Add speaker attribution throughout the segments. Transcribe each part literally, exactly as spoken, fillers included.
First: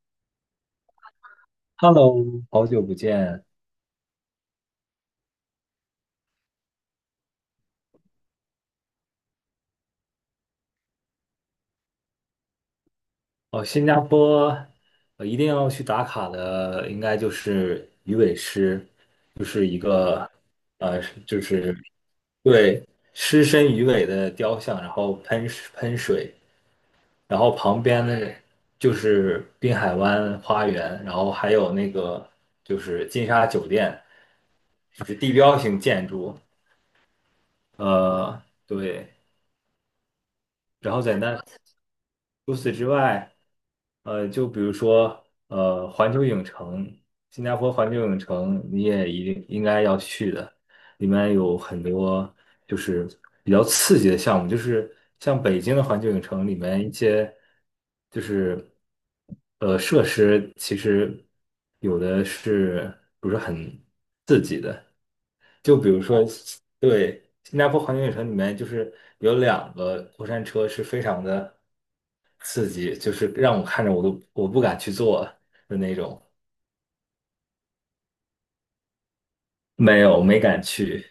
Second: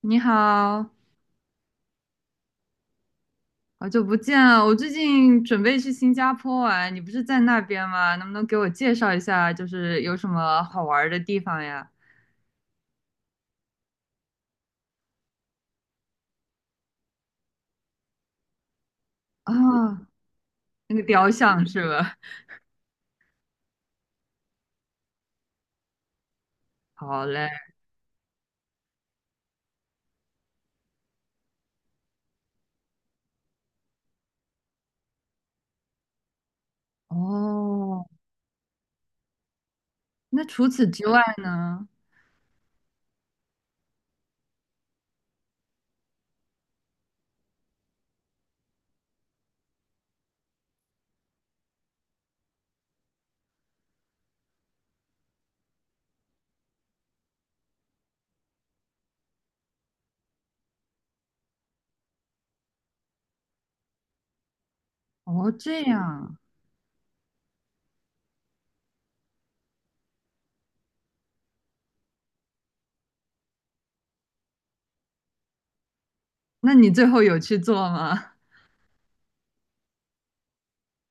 Speaker 1: 你好，
Speaker 2: Hello，好久不见。
Speaker 1: 好久不见啊！我最近准备去新加坡玩，你不是在那边吗？能不能给我介绍一下，就是有什么好玩儿的地方呀？
Speaker 2: 哦，新加坡，呃，一定要去打卡的，应该就是鱼尾狮，就
Speaker 1: 啊，
Speaker 2: 是一个，
Speaker 1: 那
Speaker 2: 呃，
Speaker 1: 个雕
Speaker 2: 就
Speaker 1: 像
Speaker 2: 是
Speaker 1: 是吧？
Speaker 2: 对狮身鱼尾的雕像，然后喷喷水，
Speaker 1: 好
Speaker 2: 然
Speaker 1: 嘞。
Speaker 2: 后旁边的就是滨海湾花园，然后还有那个就是金沙酒店，就是地标性建筑。
Speaker 1: 哦，
Speaker 2: 呃，对，
Speaker 1: 那除此
Speaker 2: 然后
Speaker 1: 之
Speaker 2: 在
Speaker 1: 外
Speaker 2: 那
Speaker 1: 呢？
Speaker 2: 除此之外。呃，就比如说，呃，环球影城，新加坡环球影城，你也一定应该要去的。里面有很多就是比较刺激的项目，就是像北京的环球影城里面一些就是呃设施，其实有的是不是很刺激的，
Speaker 1: 哦，
Speaker 2: 就
Speaker 1: 这
Speaker 2: 比如说，
Speaker 1: 样，
Speaker 2: 对，新加坡环球影城里面就是有两个过山车是非常的刺激，就是让我看着我都我不敢去坐的那种。
Speaker 1: 那你最后有去做吗？
Speaker 2: 没有，没敢去，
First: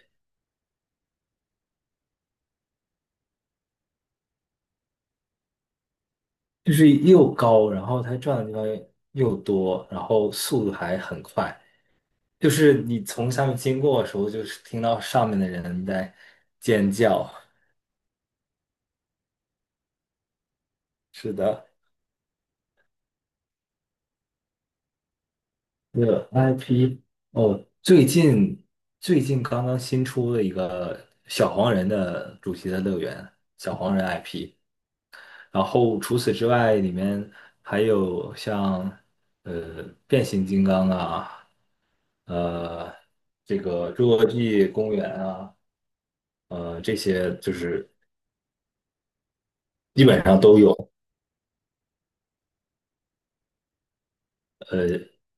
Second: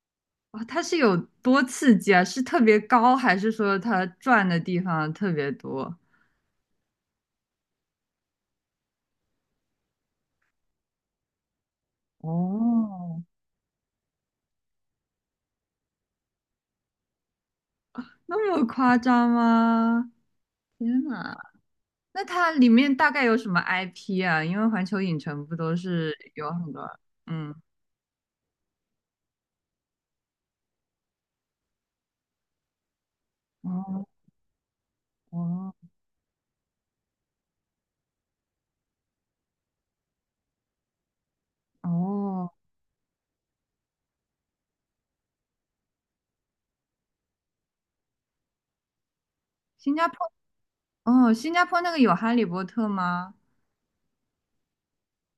Speaker 1: 哇，它是有多刺激啊？是特别高，还是说它转的地方特别多？
Speaker 2: 就是又高，然后它转的地方又多，然后速度还很快。就是你
Speaker 1: 哦，
Speaker 2: 从下面经过的时候，就是听到上面的人在尖叫。
Speaker 1: 那么夸张吗？天
Speaker 2: 是
Speaker 1: 呐！
Speaker 2: 的。
Speaker 1: 那它里面大概有什么 I P 啊？因为环球影城不都是
Speaker 2: 的
Speaker 1: 有很多，
Speaker 2: I P
Speaker 1: 嗯，
Speaker 2: 哦，最近最近刚刚新出了一个小黄人的主题的乐园，小黄人
Speaker 1: 哦
Speaker 2: I P。然
Speaker 1: 哦
Speaker 2: 后除此之外，里面还有像呃变形金刚啊，
Speaker 1: 哦，
Speaker 2: 呃这个侏罗纪公园啊，呃这些就是
Speaker 1: 新
Speaker 2: 基
Speaker 1: 加
Speaker 2: 本
Speaker 1: 坡
Speaker 2: 上都有。
Speaker 1: 哦，新加坡那个有哈利波特吗？
Speaker 2: 呃，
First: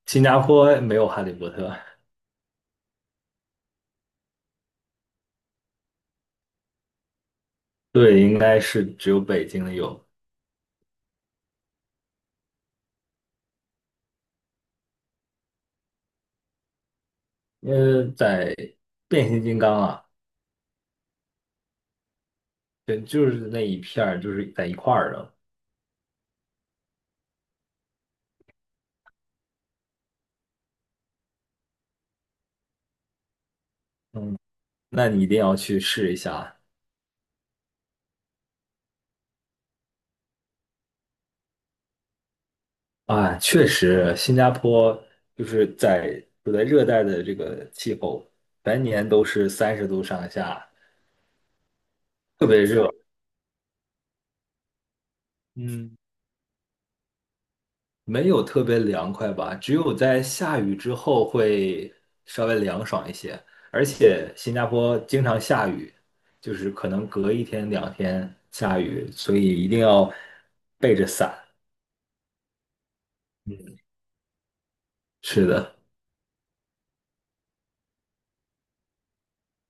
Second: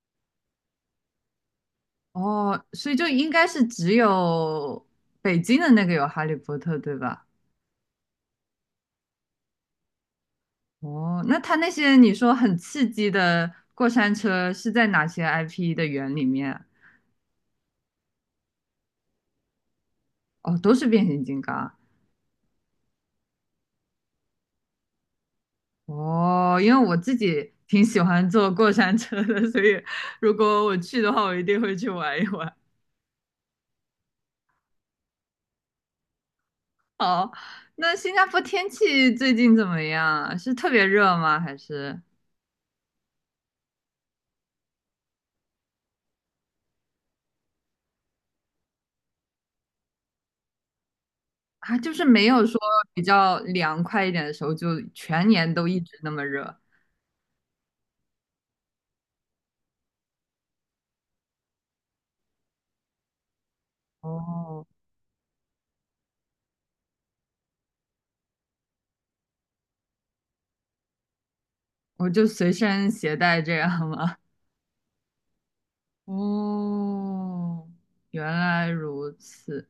Speaker 2: 新加坡没有哈利波特，
Speaker 1: 哦，所以就应该是只有北京的那个有哈利波特，对吧？
Speaker 2: 对，应该是只有北京有，
Speaker 1: 哦，那它那些你说很刺激的过山车是在哪些 I P 的园里面啊。
Speaker 2: 因为在。变形金刚啊，
Speaker 1: 哦，都是变形金刚。
Speaker 2: 对，就是那一片儿，就是在一块儿的，
Speaker 1: 哦，因为我自己挺喜欢坐过山车的，所以如果我去的话，我一定会去玩一玩。
Speaker 2: 那你一定要去试一下
Speaker 1: 好，那新加坡天气最近怎么样啊？是特别热吗？还是
Speaker 2: 啊！确实，新加坡就是在处在热带的这个气候，全年都是三十度上下，
Speaker 1: 啊，就是没有
Speaker 2: 特
Speaker 1: 说
Speaker 2: 别热，
Speaker 1: 比较凉快一点的时候，就全年都一
Speaker 2: 嗯，
Speaker 1: 直那么热？
Speaker 2: 没有特别凉快吧，只有在下雨之后会稍微凉爽一些。而且新
Speaker 1: 哦，
Speaker 2: 加坡经常下雨，就是可能隔一天两天下雨，所以一定要备着伞。
Speaker 1: 我就随身携带这
Speaker 2: 嗯，
Speaker 1: 样吗？
Speaker 2: 是的。
Speaker 1: 哦，原来如此。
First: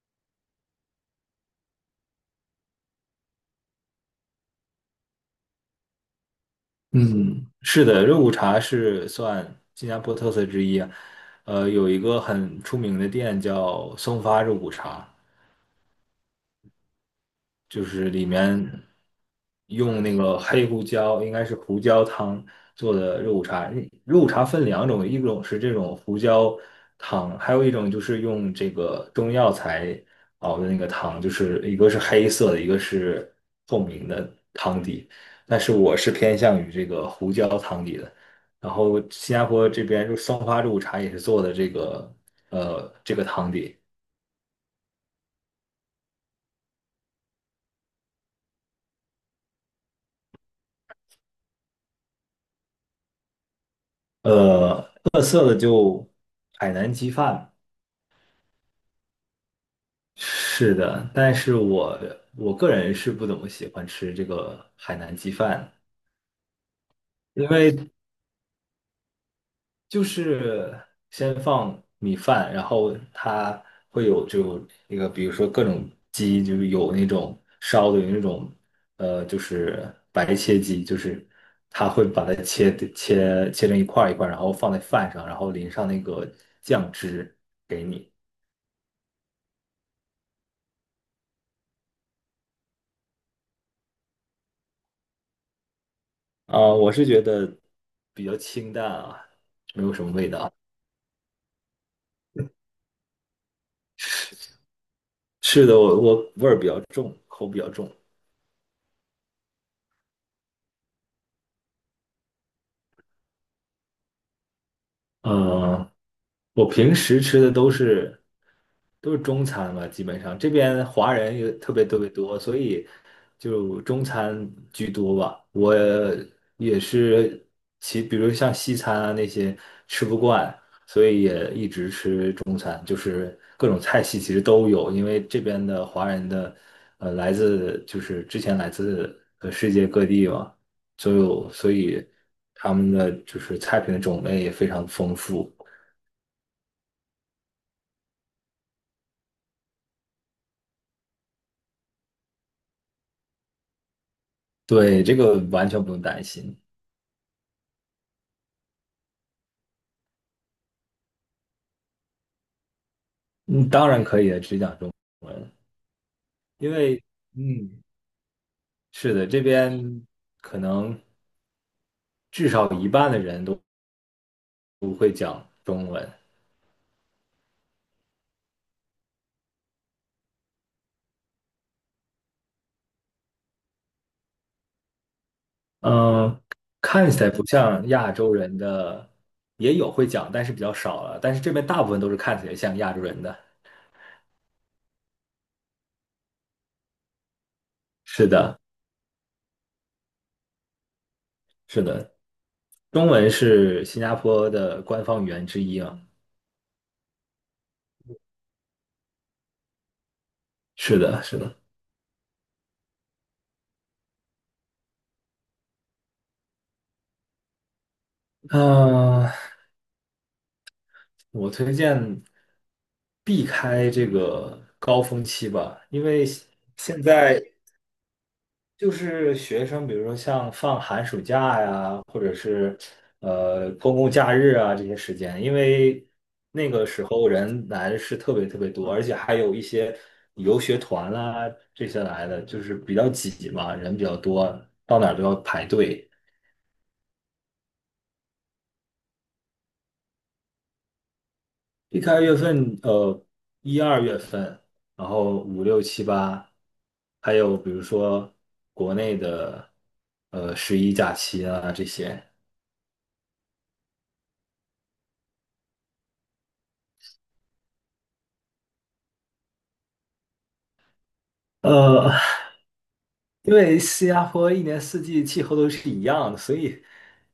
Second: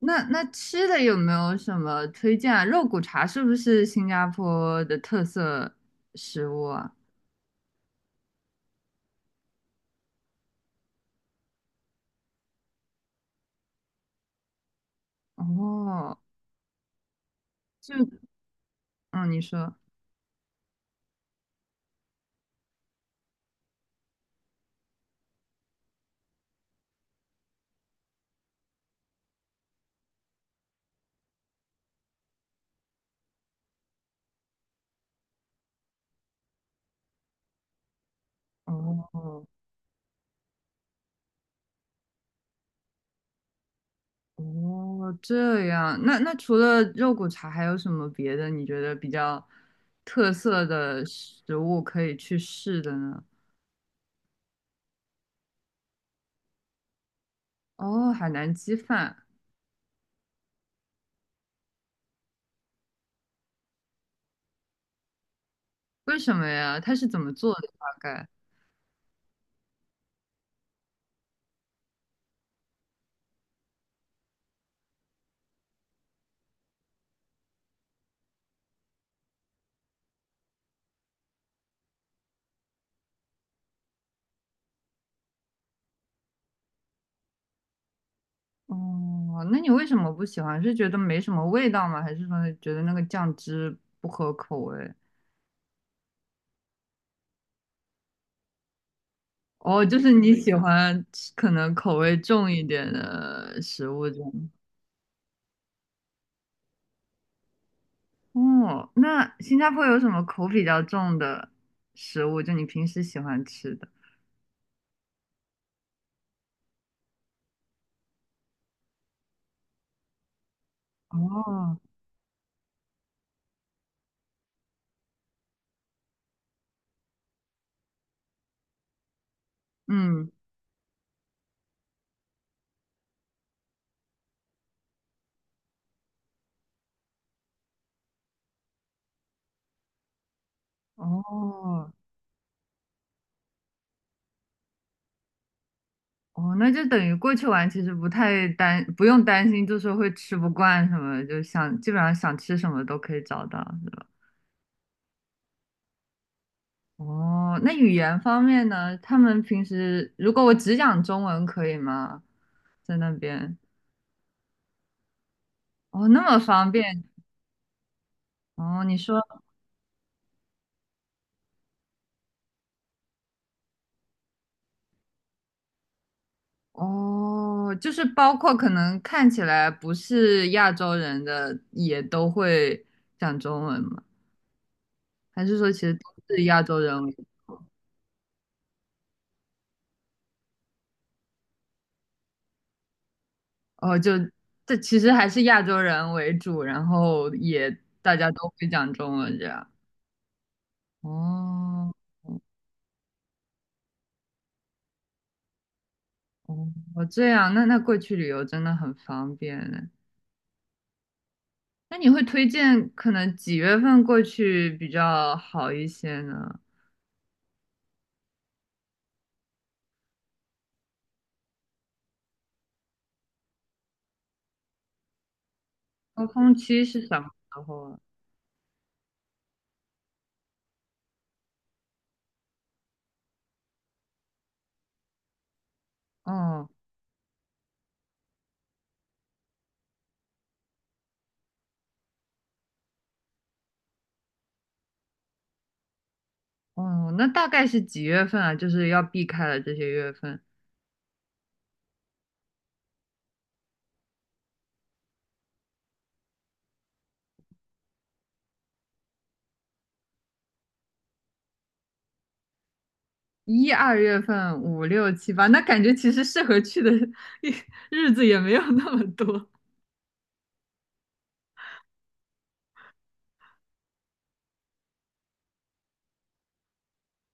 Speaker 1: 那那吃的有没有什么推荐啊？肉骨茶是不是新加坡的特色食物啊？
Speaker 2: 嗯，是的，肉骨茶是算新加坡特色之一啊呃，有一个很出名的店叫松发肉骨茶，
Speaker 1: 哦，
Speaker 2: 就
Speaker 1: 就
Speaker 2: 是里面
Speaker 1: 嗯，你说，
Speaker 2: 用那个黑胡椒，应该是胡椒汤做的肉骨茶。肉骨茶分两种，一种是这种胡椒汤，还有一种就是用这个中药材熬的那个汤，就是一个是黑色的，一个是透明的汤底。但是我是偏向于这个胡椒汤底的。然后新加
Speaker 1: 哦
Speaker 2: 坡这边就松花肉骨茶也是做的这个呃这个汤底，
Speaker 1: 哦，这样，那那除了肉骨茶，还有什么别的你觉得比较特色的食物可以去试的呢？
Speaker 2: 呃特色的就海南鸡饭。
Speaker 1: 哦，海南鸡饭，
Speaker 2: 是的，但是我我个人是不怎么喜欢吃这个海南鸡饭，
Speaker 1: 为什么呀？它是怎么
Speaker 2: 因
Speaker 1: 做的？大
Speaker 2: 为
Speaker 1: 概？
Speaker 2: 就是先放米饭，然后它会有就那个，比如说各种鸡，就是有那种烧的，有那种呃，就是白切鸡，就是它会把它切切切成一块儿一块儿，然后放在饭上，然后淋上那个酱汁给你。
Speaker 1: 哦，那你为什么不喜欢？是觉得没什么味道吗？还是说觉得那个酱汁不合口味？
Speaker 2: 啊、我是觉得比较清淡啊，没
Speaker 1: 哦，
Speaker 2: 有
Speaker 1: 就
Speaker 2: 什
Speaker 1: 是
Speaker 2: 么味
Speaker 1: 你
Speaker 2: 道。
Speaker 1: 喜欢吃可能口味重一点的食物这样。
Speaker 2: 是的，我我味儿比较重，口比较重。
Speaker 1: 哦，那新加坡有什么口比较重的食物？就你平时喜欢吃的？
Speaker 2: 嗯，我平时吃的都是，都是中餐嘛，基本上这边华人也特
Speaker 1: 哦，
Speaker 2: 别特别多，所以就中餐居多吧。我也是其，比如像西餐啊那些吃不
Speaker 1: 嗯，
Speaker 2: 惯，所以也一直吃中餐，就是各种菜系其实都有，因为这边的华人的呃来自就是之前来自呃世界各地嘛，就有所
Speaker 1: 哦，
Speaker 2: 以他们的就是菜品的种类也非常丰富。
Speaker 1: 哦，那就等于过去玩其实不太担，不用担心，就是会吃不惯什么，就想基本上想吃什么都可以找到，是吧？
Speaker 2: 对，这个完全不用担心。
Speaker 1: 哦，那语言方面呢？他们平时如果我只讲中文可以吗？在那边
Speaker 2: 嗯，当然可以的，只讲中文，
Speaker 1: 哦，那么方
Speaker 2: 因为
Speaker 1: 便
Speaker 2: 嗯，
Speaker 1: 哦。你
Speaker 2: 是
Speaker 1: 说
Speaker 2: 的，这边可能至少一半的人都不会讲中文。
Speaker 1: 哦，就是包括可能看起来不是亚洲人的也都会讲中文吗？还是说其实都
Speaker 2: 嗯，
Speaker 1: 是亚洲人为
Speaker 2: 看起
Speaker 1: 主？
Speaker 2: 来不像亚洲人的，也有会讲，但是比较少了。但是这边大部分都是看起来像亚洲人的。
Speaker 1: 哦，就这其实还是亚洲人为主，然后也大
Speaker 2: 是
Speaker 1: 家都
Speaker 2: 的，
Speaker 1: 会讲中文这样。
Speaker 2: 是
Speaker 1: 哦，
Speaker 2: 的，
Speaker 1: 哦
Speaker 2: 中文是新加坡的官方语言之一啊。
Speaker 1: 哦，哦这样，那那过去旅游真的很方便呢。
Speaker 2: 是的，是的。
Speaker 1: 那你会推荐可能几月份过去比较好一些呢？
Speaker 2: 嗯、我推荐避开这个高峰期吧，因
Speaker 1: 高
Speaker 2: 为
Speaker 1: 峰期
Speaker 2: 现
Speaker 1: 是什么
Speaker 2: 在
Speaker 1: 时候啊？
Speaker 2: 就是学生，比如说像放寒暑假呀，或者是呃公共假日啊这些时间，因为
Speaker 1: 哦
Speaker 2: 那个时候人来的是特别特别多，而且还有一些游学团啊这些来的，就是比较挤嘛，人比较多，到哪儿都要排队。
Speaker 1: 哦，那大概是几月份啊？就是要避开了这些月份，
Speaker 2: 避开月份，呃，一二月份，然后五六七八，还有比如说国内的，呃，十一假期啊这些，
Speaker 1: 一二月份、五六七八，那感觉其实适合去的 日子也没有那么多
Speaker 2: 呃，因为新加坡一年四季气候都是一样的，所以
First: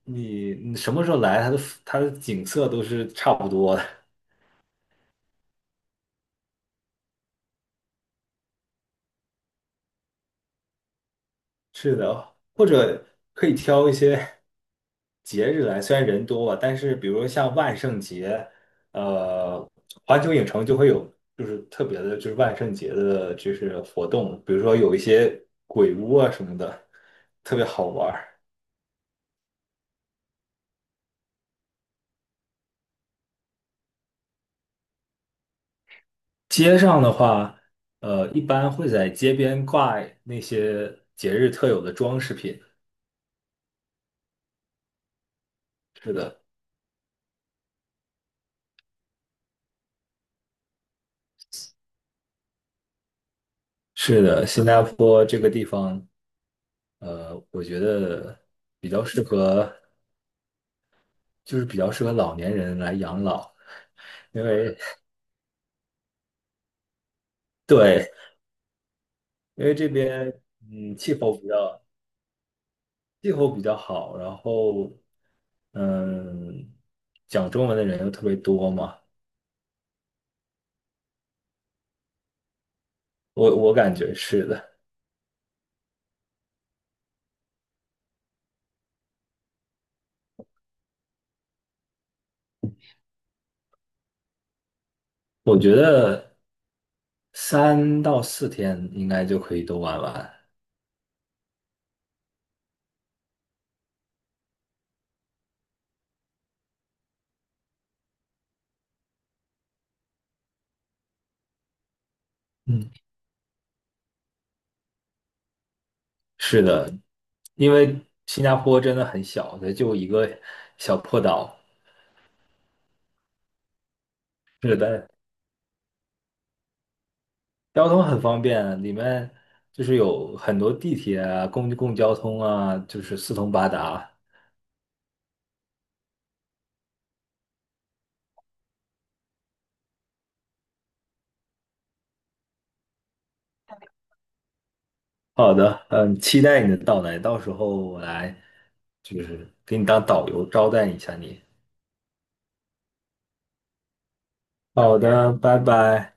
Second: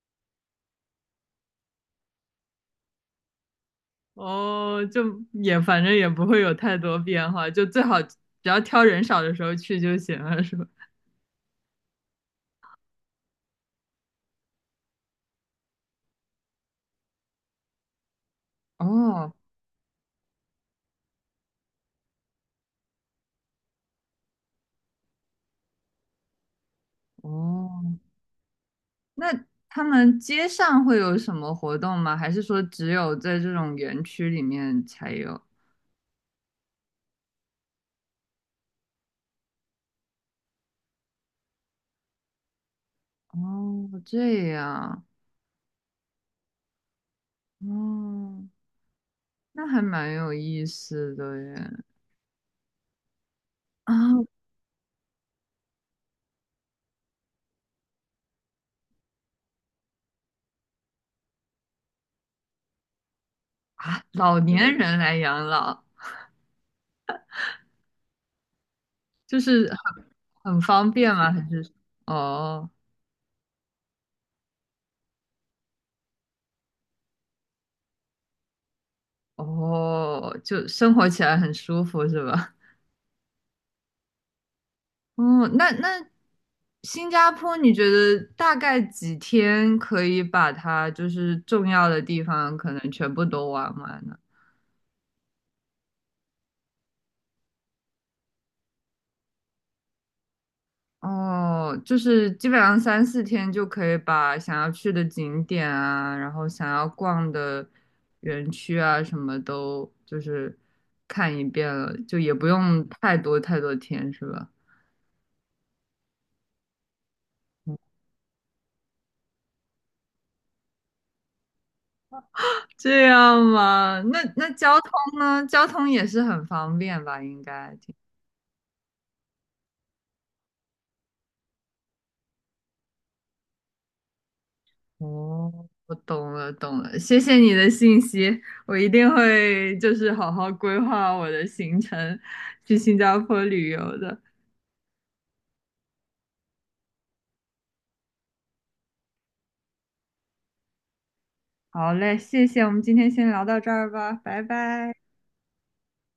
Speaker 2: 你你什么时候来，它的它的景色都是差不多的。
Speaker 1: 哦，就也反正也不会有太多变化，就最好只要挑人少的时候去就行了，是吧？
Speaker 2: 是的，或者可以挑一些。节日来，虽然人多啊，但是比如像万圣节，
Speaker 1: 哦
Speaker 2: 呃，环球影城就会有就是特别的，就是万圣节的，就是活动，比如说有一些鬼屋啊什么的，特别好
Speaker 1: 哦，
Speaker 2: 玩儿。
Speaker 1: 那他们街上会有什么活动吗？还是说只有在这种园区里面才有？
Speaker 2: 街上的话，呃，一般会在街边挂那些节日特有的装饰品。
Speaker 1: 哦，这样，
Speaker 2: 是的，
Speaker 1: 哦，那还蛮有意思的耶。啊
Speaker 2: 是的，新加坡这个地方，呃，我觉得比较适合，就是比较适合老年人来养老，
Speaker 1: 啊，老
Speaker 2: 因
Speaker 1: 年
Speaker 2: 为。
Speaker 1: 人来养老，
Speaker 2: 对。
Speaker 1: 就
Speaker 2: 因
Speaker 1: 是
Speaker 2: 为这
Speaker 1: 很
Speaker 2: 边
Speaker 1: 很方
Speaker 2: 嗯
Speaker 1: 便
Speaker 2: 气
Speaker 1: 吗？
Speaker 2: 候
Speaker 1: 还
Speaker 2: 比
Speaker 1: 是
Speaker 2: 较
Speaker 1: 哦
Speaker 2: 气候比较好，然后嗯讲中文的人又特别多嘛，
Speaker 1: 哦，就生活起来很舒服是吧？
Speaker 2: 我我感觉是的，
Speaker 1: 哦，那那新加坡，你觉得大概几天可以把它就是重要的地方可能全部都玩完呢？
Speaker 2: 我觉得三到四天应该就可以都玩完。
Speaker 1: 哦，就是基本上三四天就可以把想要去的景点啊，然后想要逛的园区啊，什么都就是看一遍了，就也不用
Speaker 2: 嗯，
Speaker 1: 太多太多天，是吧？
Speaker 2: 是的，因为新加坡真的很小，它就一个小破岛，
Speaker 1: 这样吗？那那
Speaker 2: 是
Speaker 1: 交
Speaker 2: 的，
Speaker 1: 通呢？交通也是很方便吧？应该。
Speaker 2: 交通很方便，里面就是有很多地铁啊、公公共交通啊，就是四通八达。
Speaker 1: 哦，我懂了，懂了，谢谢你的信息，我一定会就是好好规划我的行程，去新加坡旅游的。
Speaker 2: 好的，嗯，期待你的到来，到时候我来就是给你当导游招待一下你。
Speaker 1: 好嘞，谢谢，我们今天先聊到这儿吧，拜拜。
Speaker 2: 好的，拜拜。